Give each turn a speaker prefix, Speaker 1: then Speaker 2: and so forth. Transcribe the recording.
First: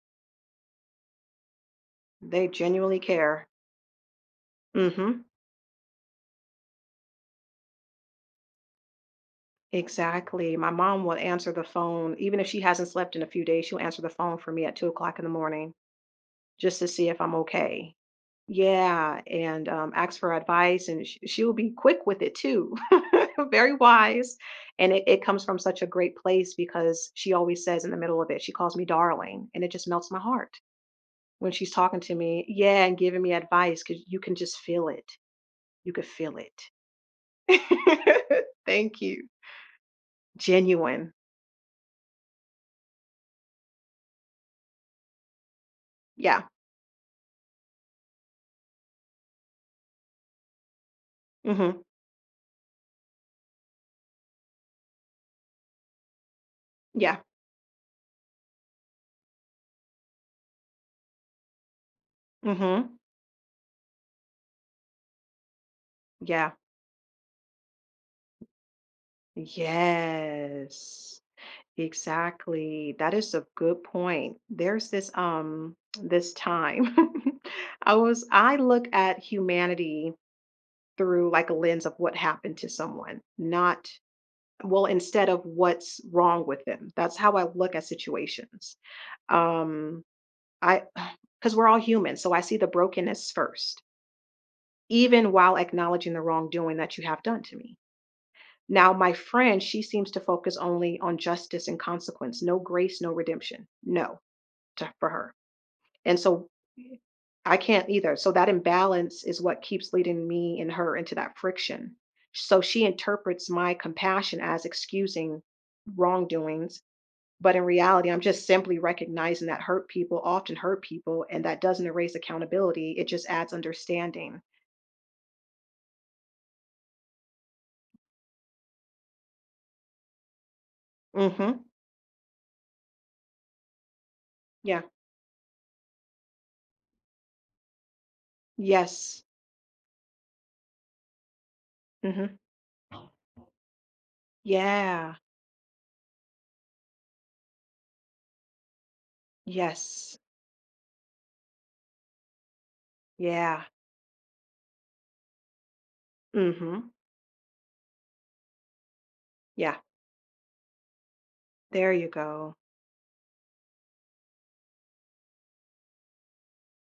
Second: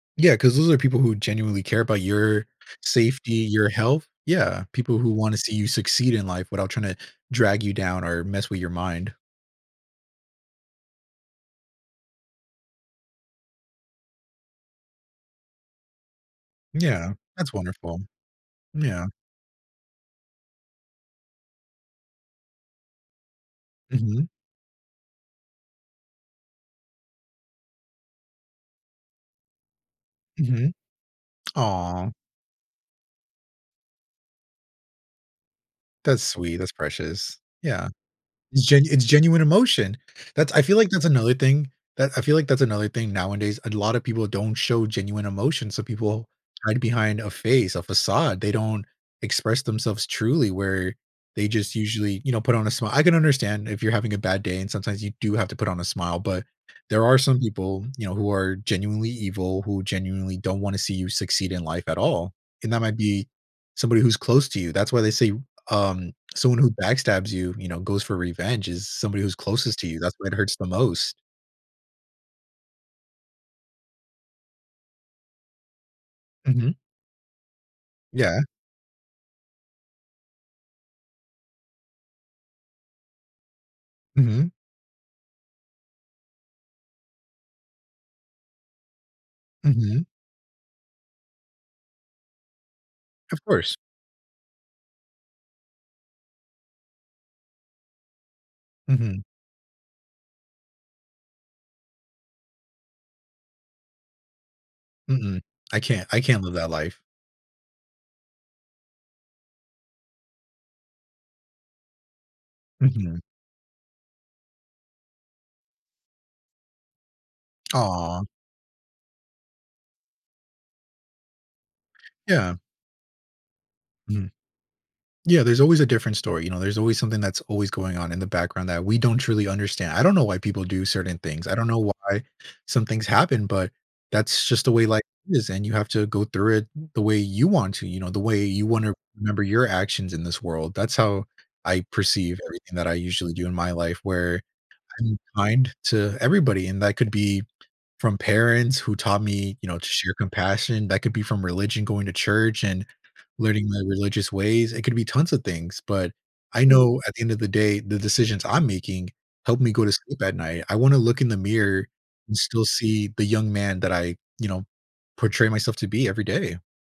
Speaker 1: Yeah, 'cause those are people who genuinely care about your
Speaker 2: They genuinely
Speaker 1: safety,
Speaker 2: care.
Speaker 1: your health. Yeah, people who
Speaker 2: Mhm.
Speaker 1: wanna see you succeed in life without tryna drag you down or mess with your mind.
Speaker 2: Exactly, my mom will answer the phone, even if she hasn't slept in a few days, she'll answer the phone for me at 2:00 in the morning, just to see
Speaker 1: Yeah.
Speaker 2: if I'm
Speaker 1: That's
Speaker 2: okay.
Speaker 1: wonderful. Yeah.
Speaker 2: Yeah, and, um, ask for advice and she she will be quick with it too. Very
Speaker 1: Mhm.
Speaker 2: wise, and i it comes from such a great place because she always says in the middle of it, she calls me "darling," and it just melts my heart
Speaker 1: Mhm.
Speaker 2: when she's talking
Speaker 1: Aw.
Speaker 2: to me Yeah, and giving me advice 'cause you can just feel it, you could
Speaker 1: That's
Speaker 2: feel
Speaker 1: sweet,
Speaker 2: it.
Speaker 1: that's precious. Yeah, it's gen
Speaker 2: Thank
Speaker 1: it's
Speaker 2: you.
Speaker 1: genuine emotion! That's I feel like that's
Speaker 2: Genuine.
Speaker 1: another thing, that I feel like that's another thing nowadays, and lotta people don't show genuine emotion, so people
Speaker 2: Yeah.
Speaker 1: hide behind a face, a facade, they don't express themselves truly where they just
Speaker 2: Mhm.
Speaker 1: usually, you know, put on a smi I can understand if you're having a bad day and sometimes you do have to put on a smile, but, there are
Speaker 2: Yeah.
Speaker 1: some people, you know, who are genuinely evil, who genuinely don't wanna see you succeed in life at all, and that might
Speaker 2: Mhm.
Speaker 1: be somebody who's close to you. That's why they say, um,
Speaker 2: Yeah.
Speaker 1: someone who backstabs you, you know, goes for revenge, is somebody who's closest to you, that's why it hurts the most.
Speaker 2: Yes, exactly. That is a good point. There's this, um this
Speaker 1: Mhm.
Speaker 2: time, I was
Speaker 1: Yeah.
Speaker 2: I look at humanity through, like, a lens of what happened to someone, not
Speaker 1: Mhm.
Speaker 2: Well, instead of what's wrong with them. That's how I look at situations. Um,
Speaker 1: Mhm.
Speaker 2: I 'cause we're all human, so I see the brokenness
Speaker 1: Of course.
Speaker 2: first even while acknowledging the wrongdoing that you have done to me. Now, my
Speaker 1: Mhm.
Speaker 2: friend, she seems to focus only on justice and consequence, no grace, no redemption, no, to for her.
Speaker 1: Mm-mm, I can't
Speaker 2: And,
Speaker 1: I can't
Speaker 2: so
Speaker 1: live that life.
Speaker 2: I can't either, so that imbalance is what keeps leading me and her into that friction. So, she
Speaker 1: Mhm.
Speaker 2: interprets my compassion as excusing wrongdoings, but in reality, I'm
Speaker 1: Aw.
Speaker 2: just simply recognizing that hurt people often hurt people, and that doesn't erase
Speaker 1: Yeah.
Speaker 2: accountability, it just adds
Speaker 1: Mhm.
Speaker 2: understanding.
Speaker 1: Yeah, there's always a different story, you know, there's always something that's always going on in the background that we don't truly understand. I don't know why people do certain things, I
Speaker 2: Mhm.
Speaker 1: don't know why some things happen, but, that's just the
Speaker 2: Yeah.
Speaker 1: way life is, and you have to go through it the way you want to, you know, the way you wanna
Speaker 2: Yes.
Speaker 1: remember your actions in this world. That's how I perceive
Speaker 2: Mhm.
Speaker 1: everything that I usually do in my life, where
Speaker 2: Yeah.
Speaker 1: I'm kind to everybody, and that could be from parents who taught me, you know, to share
Speaker 2: Yes.
Speaker 1: compassion, that could be from religion, going to church and
Speaker 2: Yeah.
Speaker 1: learning my religious ways, it could be tons of things, but I
Speaker 2: Mhm.
Speaker 1: know at the end of the day, the decisions I'm making help me
Speaker 2: Yeah.
Speaker 1: go to sleep at night. I wanna look in the mirror,
Speaker 2: There you
Speaker 1: and
Speaker 2: go.
Speaker 1: still see the young man that I, you know, portray myself to be every day.